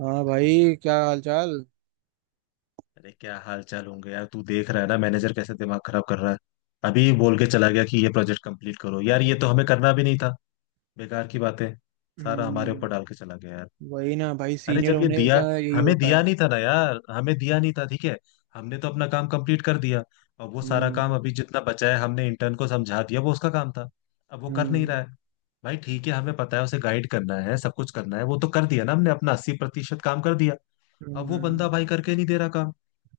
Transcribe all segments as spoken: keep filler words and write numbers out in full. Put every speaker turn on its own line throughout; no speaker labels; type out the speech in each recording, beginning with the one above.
हाँ भाई, क्या हाल चाल।
अरे क्या हाल चाल होंगे यार। तू देख रहा है ना मैनेजर कैसे दिमाग खराब कर रहा है। अभी बोल के चला गया कि ये प्रोजेक्ट कंप्लीट करो, यार ये तो हमें करना भी नहीं था। बेकार की बातें। सारा हमारे ऊपर डाल
हम्म।
के चला गया यार।
वही ना भाई,
अरे
सीनियर
जब ये
होने
दिया,
का यही
हमें
होता
दिया
है।
नहीं था ना यार, हमें दिया नहीं था ठीक है। हमने तो अपना काम कंप्लीट कर दिया। और वो सारा
हम्म।
काम अभी जितना बचा है हमने इंटर्न को समझा दिया, वो उसका काम था। अब वो कर नहीं रहा
हम्म।
है। भाई ठीक है हमें पता है उसे गाइड करना है, सब कुछ करना है, वो तो कर दिया ना हमने। अपना अस्सी प्रतिशत काम कर दिया। अब वो बंदा
हम्म।
भाई करके नहीं दे रहा काम।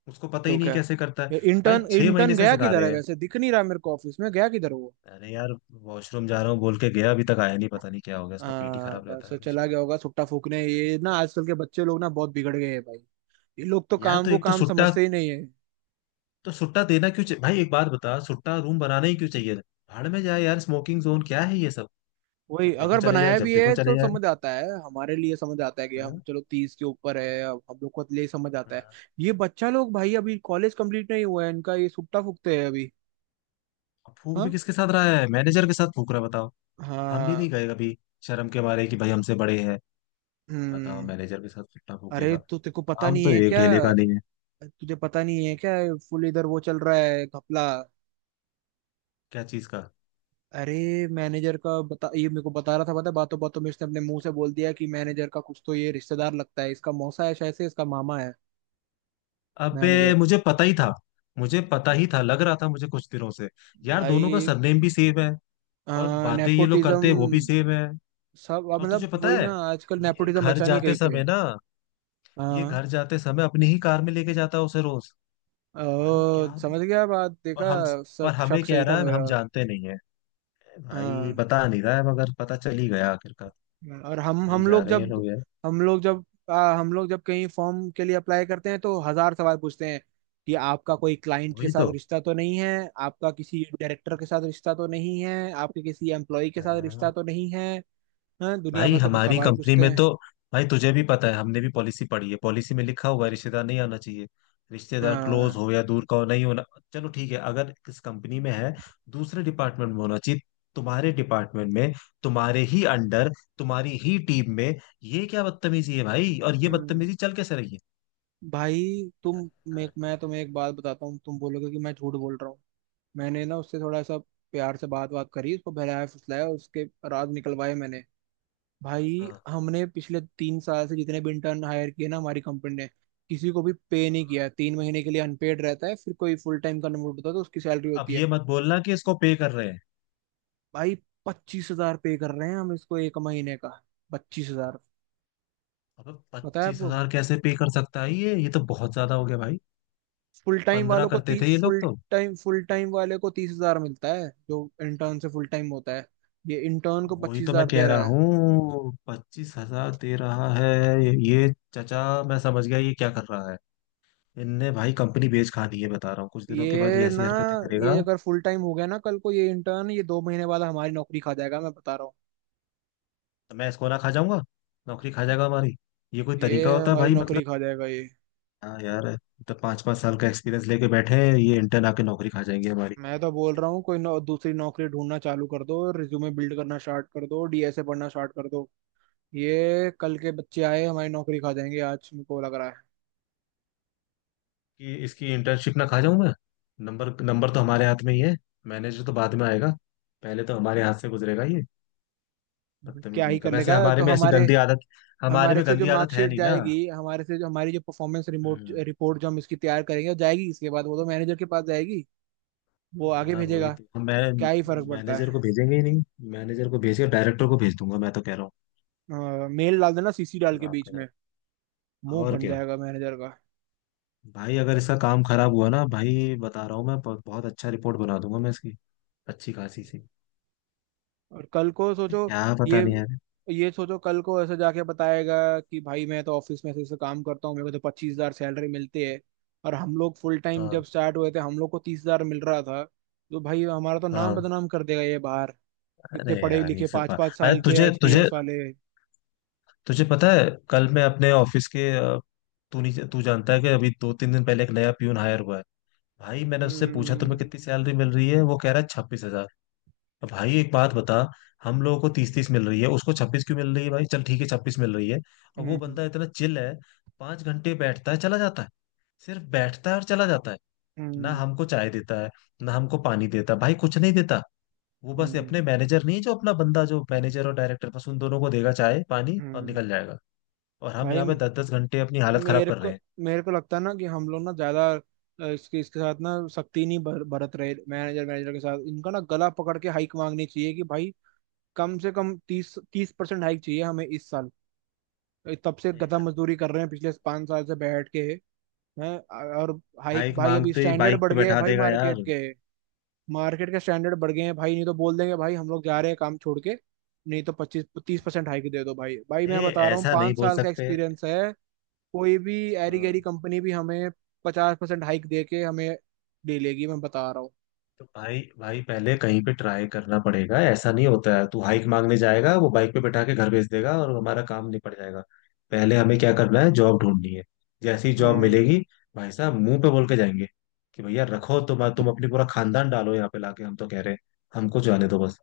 उसको पता
तो
ही नहीं
क्या।
कैसे करता है। भाई
इंटर्न
छह महीने
इंटर्न
से
गया
सिखा
किधर
रहे
है?
हैं।
वैसे दिख नहीं रहा मेरे को, ऑफिस में गया किधर है वो?
अरे यार, वॉशरूम जा रहा हूँ बोल के गया, अभी तक आया नहीं, पता नहीं क्या हो गया, इसका पेट ही
हाँ,
खराब रहता
बस
है हमेशा।
चला गया होगा सुट्टा फूकने। ये ना, आजकल के बच्चे लोग ना बहुत बिगड़ गए हैं भाई। ये लोग तो
यार
काम
तो
को
एक तो
काम
सुट्टा
समझते ही नहीं है।
तो सुट्टा देना क्यों चाहिए भाई, एक बात बता। सुट्टा रूम बनाना ही क्यों चाहिए। भाड़ में जाए यार, स्मोकिंग जोन क्या है ये सब।
वही,
जब देखो
अगर
चले जाए,
बनाया
जब
भी
देखो
है
चले
तो
जाए।
समझ आता है, हमारे लिए समझ आता है कि
हाँ?
हम चलो तीस के ऊपर है अब, हम लोग को ले समझ आता है।
हाँ।
ये बच्चा लोग भाई, अभी कॉलेज कंप्लीट नहीं हुआ है इनका, ये सुट्टा फूकते हैं अभी।
अब फूक भी
हाँ।
किसके साथ रहा है, मैनेजर के साथ फूक रहा है, बताओ। हम भी
हाँ।
नहीं गए कभी, शर्म के मारे कि भाई हमसे बड़े हैं। बताओ,
हम्म।
मैनेजर के साथ सुट्टा
अरे,
फूकेगा।
तो तेको पता
काम
नहीं
तो
है
एक
क्या?
ढेले का नहीं है।
तुझे पता नहीं है क्या? फुल इधर वो चल रहा है घपला।
क्या चीज का।
अरे, मैनेजर का बता। ये मेरे को बता रहा था, पता है, बातों बातों में इसने अपने मुंह से बोल दिया कि मैनेजर का कुछ तो ये रिश्तेदार लगता है, इसका मौसा है शायद से, इसका मामा है।
अबे
मैनेजर।
मुझे पता ही था। मुझे पता ही था, लग रहा था मुझे कुछ दिनों से। यार दोनों का
भाई,
सरनेम भी सेम है। और बातें ये लोग करते
नेपोटिज्म।
हैं वो भी सेम है।
सब, अब
और तुझे
मतलब
पता
वही
है,
ना, आजकल
ये
नेपोटिज्म
घर
बचा नहीं
जाते
कहीं पे।
समय ना ये
हाँ।
घर जाते समय अपनी ही कार में लेके जाता है उसे रोज। भाई क्या
ओ,
आदमी-
समझ गया बात,
और
देखा।
हम- और
शक
हमें
शक
कह
सही था
रहा है
मेरा।
हम जानते नहीं है। भाई
हाँ।
बता नहीं रहा है, मगर पता चल ही गया आखिरकार।
और हम
सही
हम
जा
लोग
रहे हैं ये
जब,
लोग यार।
हम लोग जब, आ, हम लोग जब कहीं फॉर्म के लिए अप्लाई करते हैं तो हजार सवाल पूछते हैं कि आपका कोई क्लाइंट के
वही
साथ
तो।
रिश्ता तो नहीं है, आपका किसी डायरेक्टर के साथ रिश्ता तो नहीं है, आपके किसी एम्प्लॉय के साथ रिश्ता
हाँ।
तो नहीं है। हाँ, दुनिया
भाई
भर के तो
हमारी
सवाल
कंपनी
पूछते
में
हैं।
तो, भाई तुझे भी पता है हमने भी पॉलिसी पढ़ी है। पॉलिसी में लिखा हुआ है रिश्तेदार नहीं आना चाहिए। रिश्तेदार
हाँ।
क्लोज हो या दूर का हो, नहीं होना। चलो ठीक है अगर किस कंपनी में है, दूसरे डिपार्टमेंट में होना चाहिए। तुम्हारे डिपार्टमेंट में, तुम्हारे ही अंडर, तुम्हारी ही टीम में, ये क्या बदतमीजी है भाई। और ये
हम्म।
बदतमीजी चल कैसे रही है।
भाई, तुम
पता है।
मैं मैं तुम्हें एक बात बताता हूँ, तुम बोलोगे कि मैं झूठ बोल रहा हूँ। मैंने ना उससे थोड़ा सा प्यार से बात बात करी, उसको बहलाया फुसलाया, उसके राज निकलवाए मैंने। भाई,
हाँ,
हमने पिछले तीन साल से जितने भी इंटर्न हायर किए ना हमारी कंपनी ने, किसी को भी पे नहीं
हाँ।
किया। तीन महीने के लिए अनपेड रहता है, फिर कोई फुल टाइम कन्वर्ट होता है तो उसकी सैलरी
अब
होती है।
ये मत बोलना कि इसको पे कर रहे हैं।
भाई, पच्चीस हजार पे कर रहे हैं हम इसको, एक महीने का। पच्चीस हजार।
अब
पता है
पच्चीस
आपको?
हजार कैसे पे कर सकता है ये ये तो बहुत ज्यादा हो गया भाई।
फुल टाइम
पंद्रह
वालों को
करते
ती,
थे ये लोग
फुल
तो।
टाइम फुल टाइम वाले को तीस हजार मिलता है, जो इंटर्न से फुल टाइम होता है। ये इंटर्न को
वही
पच्चीस
तो मैं
हजार दे
कह रहा
रहा है।
हूँ पच्चीस हजार दे रहा है ये। चचा। मैं समझ गया ये क्या कर रहा है। इनने भाई कंपनी बेच खा दी है, बता रहा हूँ कुछ दिनों के बाद ये
ये
ऐसी
ना
हरकतें करेगा।
ये अगर फुल टाइम हो गया ना कल को, ये इंटर्न, ये दो महीने बाद हमारी नौकरी खा जाएगा मैं बता रहा हूँ।
तो मैं इसको ना खा जाऊंगा। नौकरी खा जाएगा हमारी। ये कोई
ये
तरीका होता है
हमारी
भाई,
नौकरी
मतलब।
खा जाएगा ये।
हाँ यार, तो पांच पांच साल का एक्सपीरियंस लेके बैठे हैं, ये इंटर्न आके नौकरी खा जाएंगे हमारी।
मैं तो बोल रहा हूँ, कोई नौ, दूसरी नौकरी ढूंढना चालू कर दो, रिज्यूमे बिल्ड करना स्टार्ट कर दो, डी एस ए पढ़ना स्टार्ट कर दो। ये कल के बच्चे आए, हमारी नौकरी खा जाएंगे आज, मेरे को लग रहा है।
कि इसकी इंटर्नशिप ना खा जाऊं मैं। नंबर नंबर तो हमारे हाथ में ही है। मैनेजर तो बाद में आएगा, पहले तो हमारे हाथ से गुजरेगा ये। बदतमीज
क्या ही
नहीं कर,
कर
वैसे
लेगा
हमारे
तो
में ऐसी
हमारे?
गंदी आदत, हमारे
हमारे
में
से जो
गंदी आदत है
मार्कशीट
नहीं ना।
जाएगी, हमारे से जो हमारी जो परफॉर्मेंस रिमोट
हम्म।
रिपोर्ट जो हम इसकी तैयार करेंगे वो जाएगी, इसके बाद वो तो मैनेजर के पास जाएगी। वो आगे
हाँ वही
भेजेगा।
तो हम- मैं
क्या ही फर्क पड़ता
मैनेजर को भेजेंगे ही नहीं। मैनेजर को भेज के डायरेक्टर को भेज दूंगा, मैं तो कह रहा हूँ।
है, मेल डाल देना सी सी डाल
जब
के
आप
बीच
कह रहे
में,
हैं,
मुंह
और
बन
क्या।
जाएगा मैनेजर का।
भाई अगर इसका काम खराब हुआ ना, भाई बता रहा हूँ मैं, ब- बहुत अच्छा रिपोर्ट बना दूंगा मैं इसकी। अच्छी खासी सी।
और कल को
तो
सोचो,
क्या, पता
ये
नहीं यार।
ये सोचो कल को ऐसे जाके बताएगा कि भाई मैं तो ऑफिस में ऐसे ऐसे काम करता हूँ, मेरे को तो पच्चीस हजार सैलरी मिलती है, और हम लोग फुल टाइम
हाँ।
जब स्टार्ट हुए थे हम लोग को तीस हजार मिल रहा था। तो भाई, हमारा तो नाम
हाँ।
बदनाम कर देगा ये बाहर,
अरे
कितने पढ़े
यार ये
लिखे
सब
पाँच
बात,
पाँच
अरे
साल के
तुझे तुझे
एक्सपीरियंस वाले।
तुझे पता है, कल मैं अपने ऑफिस के अ, तू नहीं, तू जानता है कि अभी दो तीन दिन पहले एक नया प्यून हायर हुआ है। भाई मैंने उससे पूछा तुम्हें
हम्म।
कितनी सैलरी मिल रही है, वो कह रहा है छब्बीस हजार। अब भाई एक बात बता, हम लोगों को तीस तीस मिल रही है, उसको छब्बीस क्यों मिल रही है। भाई चल ठीक है छब्बीस मिल रही है, और वो
हम्म।
बंदा इतना चिल है। पांच घंटे बैठता है, चला जाता है। सिर्फ बैठता है और चला जाता है। ना
हम्म।
हमको चाय देता है, ना हमको पानी देता है, भाई कुछ नहीं देता। वो बस
हम्म।
अपने मैनेजर नहीं है, जो अपना बंदा, जो मैनेजर और डायरेक्टर, बस उन दोनों को देगा चाय पानी और
हम्म।
निकल जाएगा। और हम यहाँ पे
भाई,
दस दस घंटे अपनी हालत खराब
मेरे
कर
को
रहे हैं।
मेरे को लगता है ना कि हम लोग ना ज्यादा अ, इसके इसके साथ ना सख्ती नहीं बर, बरत रहे। मैनेजर मैनेजर के साथ इनका ना गला पकड़ के हाइक मांगनी चाहिए कि भाई कम से कम तीस तीस परसेंट हाइक चाहिए हमें इस साल। तब से
अरे
गधा
गलत।
मजदूरी कर रहे हैं पिछले पाँच साल से बैठ के। हैं? और हाइक,
भाई
भाई अभी
मांगते ही
स्टैंडर्ड
बाइक
बढ़
पे
गया है
बैठा
भाई,
देगा
मार्केट के मार्केट के स्टैंडर्ड बढ़ गए हैं भाई। नहीं तो बोल देंगे भाई हम लोग जा
यार।
रहे हैं काम छोड़ के। नहीं तो पच्चीस तीस परसेंट हाइक दे दो भाई भाई मैं
ए,
बता रहा हूँ,
ऐसा नहीं
पाँच
बोल
साल का
सकते।
एक्सपीरियंस है। कोई भी एरी गैरी
हाँ
कंपनी भी हमें पचास परसेंट हाइक दे के हमें ले लेगी, मैं बता रहा हूँ।
तो भाई, भाई पहले कहीं पे ट्राई करना पड़ेगा। ऐसा नहीं होता है तू हाइक मांगने जाएगा, वो बाइक पे बैठा के घर भेज देगा और हमारा काम निपट जाएगा। पहले हमें क्या करना है, जॉब ढूंढनी है। जैसी जॉब
हम्म।
मिलेगी, भाई साहब मुंह पे बोल के जाएंगे कि भैया रखो, तुम तुम अपनी पूरा खानदान डालो यहाँ पे लाके, हम तो कह रहे हैं हमको जाने दो बस।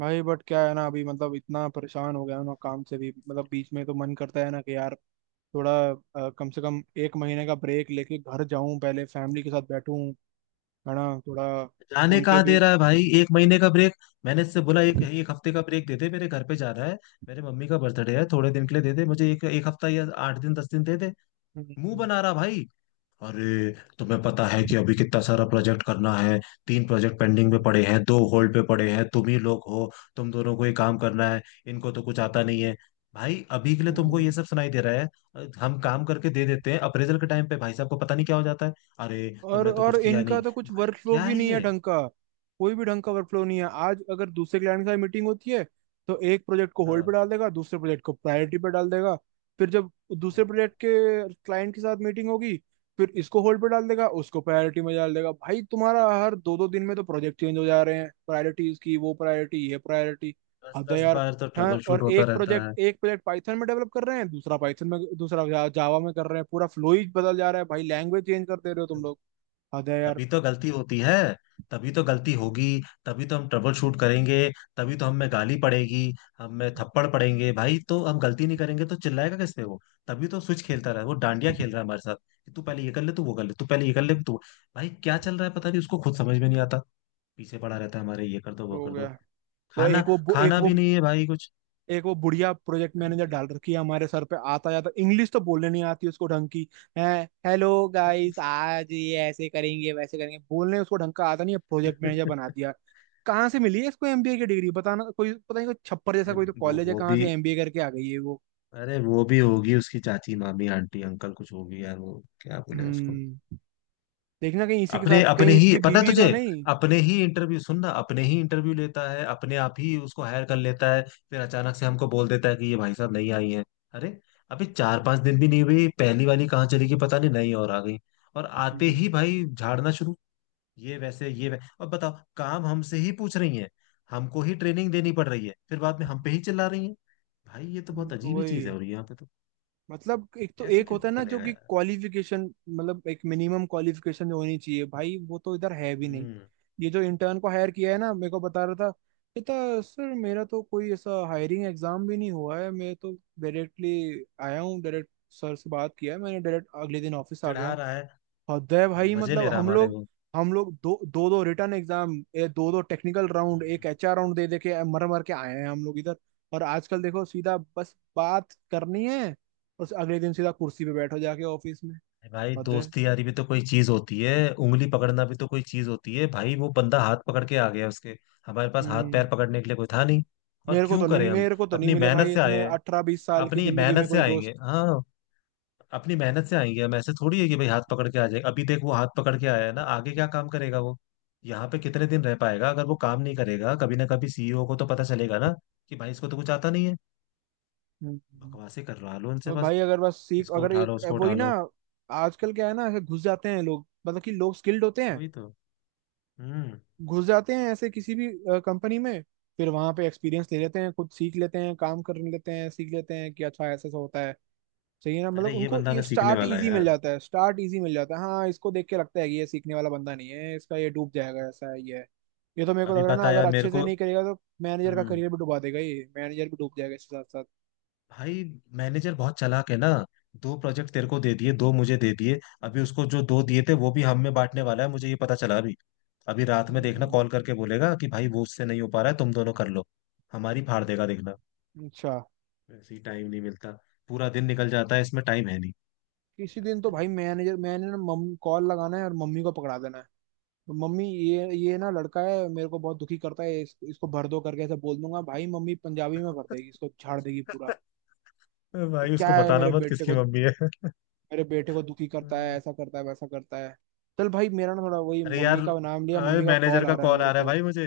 भाई, बट क्या है ना, अभी मतलब इतना परेशान हो गया हूं ना काम से भी, मतलब बीच में तो मन करता है ना कि यार थोड़ा अ, कम से कम एक महीने का ब्रेक लेके घर जाऊं पहले, फैमिली के साथ बैठूं। है ना? थोड़ा
जाने
उनके
कहाँ
भी।
दे रहा है भाई एक महीने का ब्रेक। मैंने इससे बोला एक एक हफ्ते का ब्रेक दे दे, मेरे घर पे जा रहा है, मेरे मम्मी का बर्थडे है, थोड़े दिन के लिए दे दे मुझे, एक एक हफ्ता या आठ दिन दस दिन दे दे। मुंह
हम्म।
बना रहा भाई। अरे तुम्हें पता है कि अभी कितना सारा प्रोजेक्ट करना है। तीन प्रोजेक्ट पेंडिंग में पड़े हैं, दो होल्ड पे पड़े हैं, तुम ही लोग हो, तुम दोनों को ही काम करना है। इनको तो कुछ आता नहीं है। भाई अभी के लिए तुमको ये
हम्म।
सब सुनाई दे रहा है। अ, हम काम करके दे देते हैं, अप्रेजल के टाइम पे भाई साहब को पता नहीं क्या हो जाता है। अरे
और
तुमने तो
और
कुछ किया नहीं।
इनका तो कुछ
भाई
वर्क फ्लो
क्या
भी
है
नहीं है
ये।
ढंग का, कोई भी ढंग का वर्क फ्लो नहीं है। आज अगर दूसरे क्लाइंट के साथ मीटिंग होती है तो एक प्रोजेक्ट को होल्ड पे
हाँ
डाल देगा, दूसरे प्रोजेक्ट को प्रायोरिटी पे डाल देगा। फिर जब दूसरे प्रोजेक्ट के क्लाइंट के साथ मीटिंग होगी, फिर इसको होल्ड पे डाल देगा, उसको प्रायोरिटी में डाल देगा। भाई तुम्हारा हर दो दो दिन में तो प्रोजेक्ट चेंज हो जा रहे हैं, प्रायोरिटीज की, वो प्रायोरिटी ये प्रायोरिटी।
दस
हद है
दस
यार।
बार तो
हाँ,
ट्रबल
और
शूट होता
एक
रहता
प्रोजेक्ट
है।
एक प्रोजेक्ट पाइथन में डेवलप कर रहे हैं, दूसरा पाइथन में, दूसरा जावा में कर रहे हैं, पूरा फ्लो ही बदल जा रहा है भाई, लैंग्वेज चेंज कर दे रहे हो तुम लोग। हद है यार।
तभी तो गलती होती है, तभी तो गलती होगी, तभी तो हम ट्रबल शूट करेंगे, तभी तो हमें गाली पड़ेगी, हमें थप्पड़ पड़ेंगे भाई। तो हम गलती नहीं करेंगे तो चिल्लाएगा किस पे वो। तभी तो स्विच खेलता रहा है, वो डांडिया खेल रहा है हमारे साथ, कि तू पहले ये कर ले, तू वो कर ले, तू पहले ये कर ले तू। भाई क्या चल रहा है पता नहीं, उसको खुद समझ में नहीं आता। पीछे पड़ा रहता है हमारे, ये कर दो वो
तो हो
कर
गया।
दो।
वो
खाना,
एक वो बु- एक
खाना
वो
भी नहीं है भाई कुछ।
एक वो बुढ़िया प्रोजेक्ट
भाई
मैनेजर
क्या
डाल रखी है हमारे सर पे, आता जाता इंग्लिश तो बोलने नहीं आती उसको ढंग की है। हेलो गाइस, आज ये ऐसे करेंगे वैसे करेंगे, बोलने उसको ढंग का आता नहीं है। प्रोजेक्ट मैनेजर बना दिया। कहाँ से मिली है इसको एम बी ए की डिग्री बताना? कोई पता नहीं, कोई छप्पर जैसा
हम्म।
कोई तो
अरे वो
कॉलेज है,
वो
कहाँ
भी
से एम बी ए करके आ गई है वो।
अरे वो भी होगी उसकी चाची मामी आंटी अंकल कुछ होगी यार, वो क्या बोले उसको।
हम्म। देखना कहीं इसी के साथ
अपने अपने
कहीं
ही
इसकी
पता है
बीवी तो
तुझे,
नहीं।
अपने ही इंटरव्यू सुन ना, अपने ही इंटरव्यू लेता है, अपने आप ही उसको हायर कर लेता है, फिर अचानक से हमको बोल देता है कि ये भाई साहब नहीं आई हैं। अरे अभी चार पांच दिन भी नहीं हुई, पहली वाली कहाँ चली गई पता नहीं, नई और आ गई। और आते
हम्म।
ही भाई झाड़ना शुरू। ये वैसे ये वै... और बताओ, काम हमसे ही पूछ रही है, हमको ही ट्रेनिंग देनी पड़ रही है, फिर बाद में हम पे ही चिल्ला रही है। भाई ये तो बहुत अजीब ही चीज है।
वही,
और यहाँ पे तो
मतलब एक तो
ऐसे
एक होता
कैसे
है ना जो
चलेगा
कि
यार।
क्वालिफिकेशन, मतलब एक मिनिमम क्वालिफिकेशन होनी चाहिए भाई, वो तो इधर है भी नहीं।
हम्म।
ये जो इंटर्न को हायर किया है ना, मेरे को बता रहा था, कहता सर मेरा तो कोई ऐसा हायरिंग एग्जाम भी नहीं हुआ है, मैं तो डायरेक्टली आया हूँ। डायरेक्ट सर से बात किया है मैंने, डायरेक्ट अगले दिन ऑफिस आ गया
चिढ़ा
हूँ।
रहा है,
हृदय। भाई,
मजे
मतलब
ले रहा है
हम
हमारे
लोग
वो।
हम लोग दो दो दो रिटर्न एग्जाम, दो दो टेक्निकल राउंड,
हम्म।
एक एच आर राउंड दे दे के मर मर के आए हैं हम लोग इधर। और आजकल देखो सीधा बस बात करनी है, और अगले दिन सीधा कुर्सी पे बैठो जाके ऑफिस में।
अरे भाई
हृदय।
दोस्ती यारी भी तो कोई चीज होती है। उंगली पकड़ना भी तो कोई चीज होती है भाई। वो बंदा हाथ पकड़ के आ गया, उसके हमारे पास हाथ
हम्म।
पैर पकड़ने के लिए कोई था नहीं। और
मेरे को
क्यों
तो नहीं
करें हम,
मेरे को तो नहीं
अपनी
मिले
मेहनत
भाई
से आए
इतने
हैं,
अठारह बीस साल की
अपनी
जिंदगी में
मेहनत से
कोई दोस्त।
आएंगे। हाँ, अपनी मेहनत से आएंगे हम। ऐसे थोड़ी है कि भाई हाथ पकड़ के आ जाए। अभी देख वो हाथ पकड़ के आया है ना, आगे क्या काम करेगा वो, यहाँ पे कितने दिन रह पाएगा। अगर वो काम नहीं करेगा कभी ना कभी सीईओ को तो पता चलेगा ना, कि भाई इसको तो कुछ आता नहीं है।
हम्म।
बकवासे करवा लो उनसे
और
बस।
भाई, अगर बस सीख,
इसको
अगर
उठा लो,
एक
उसको
वही
उठा
ना,
लो।
आजकल क्या है ना, ऐसे घुस जाते हैं लोग, मतलब कि लोग स्किल्ड होते हैं,
वही तो। हम्म।
घुस जाते हैं ऐसे किसी भी कंपनी में, फिर वहां पे एक्सपीरियंस ले लेते हैं, खुद सीख लेते हैं, काम कर लेते हैं, सीख लेते हैं कि अच्छा ऐसा ऐसा होता है। सही है ना?
अरे
मतलब
ये
उनको
बंदा ना
ये
सीखने
स्टार्ट
वाला है
इजी मिल
यार।
जाता है, स्टार्ट इजी मिल जाता है हाँ, इसको देख के लगता है कि ये सीखने वाला बंदा नहीं है इसका, ये डूब जाएगा, ऐसा है ये है। ये तो मेरे को
अभी
लग रहा है ना,
पता है
अगर
यार मेरे
अच्छे से
को।
नहीं करेगा तो मैनेजर का
हम्म।
करियर भी डुबा देगा ये, मैनेजर भी डूब जाएगा इसके साथ साथ।
भाई मैनेजर बहुत चालाक है ना। दो प्रोजेक्ट तेरे को दे दिए, दो मुझे दे दिए, अभी उसको जो दो दिए थे वो भी हम में बांटने वाला है, मुझे ये पता चला अभी। अभी रात में देखना
हम्म।
कॉल करके बोलेगा कि भाई वो उससे नहीं हो पा रहा है, तुम दोनों कर लो। हमारी फाड़ देगा देखना।
अच्छा।
वैसे ही टाइम नहीं मिलता, पूरा दिन निकल जाता है, इसमें टाइम है नहीं।
किसी
क्या
दिन तो
करें,
भाई
पता
मैनेजर, मैंने ना मम कॉल लगाना है और मम्मी को पकड़ा देना है। तो मम्मी, ये ये ना लड़का है मेरे को बहुत दुखी करता है, इस, इसको भर दो, करके ऐसे बोल दूंगा भाई, मम्मी पंजाबी में भर देगी, इसको झाड़ देगी पूरा।
नहीं।
ये
भाई उसको
क्या है
बताना
मेरे
मत
बेटे
किसकी
को,
मम्मी
मेरे बेटे को दुखी करता है,
है।
ऐसा करता है वैसा करता है। चल भाई, मेरा ना थोड़ा वही,
अरे यार,
मम्मी का नाम लिया
अरे
मम्मी का
मैनेजर
कॉल आ
का
रहा है
कॉल
मेरे
आ रहा है
को।
भाई मुझे।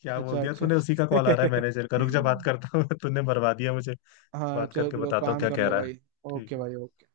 क्या बोल
अच्छा
दिया
अच्छा।
तूने, उसी का कॉल आ रहा है मैनेजर का, रुक जा बात करता हूँ। तूने मरवा दिया मुझे।
हाँ,
बात
चलो
करके
चलो,
बताता हूँ
काम
क्या
कर
कह
लो
रहा है।
भाई।
ठीक
ओके
है।
भाई, ओके।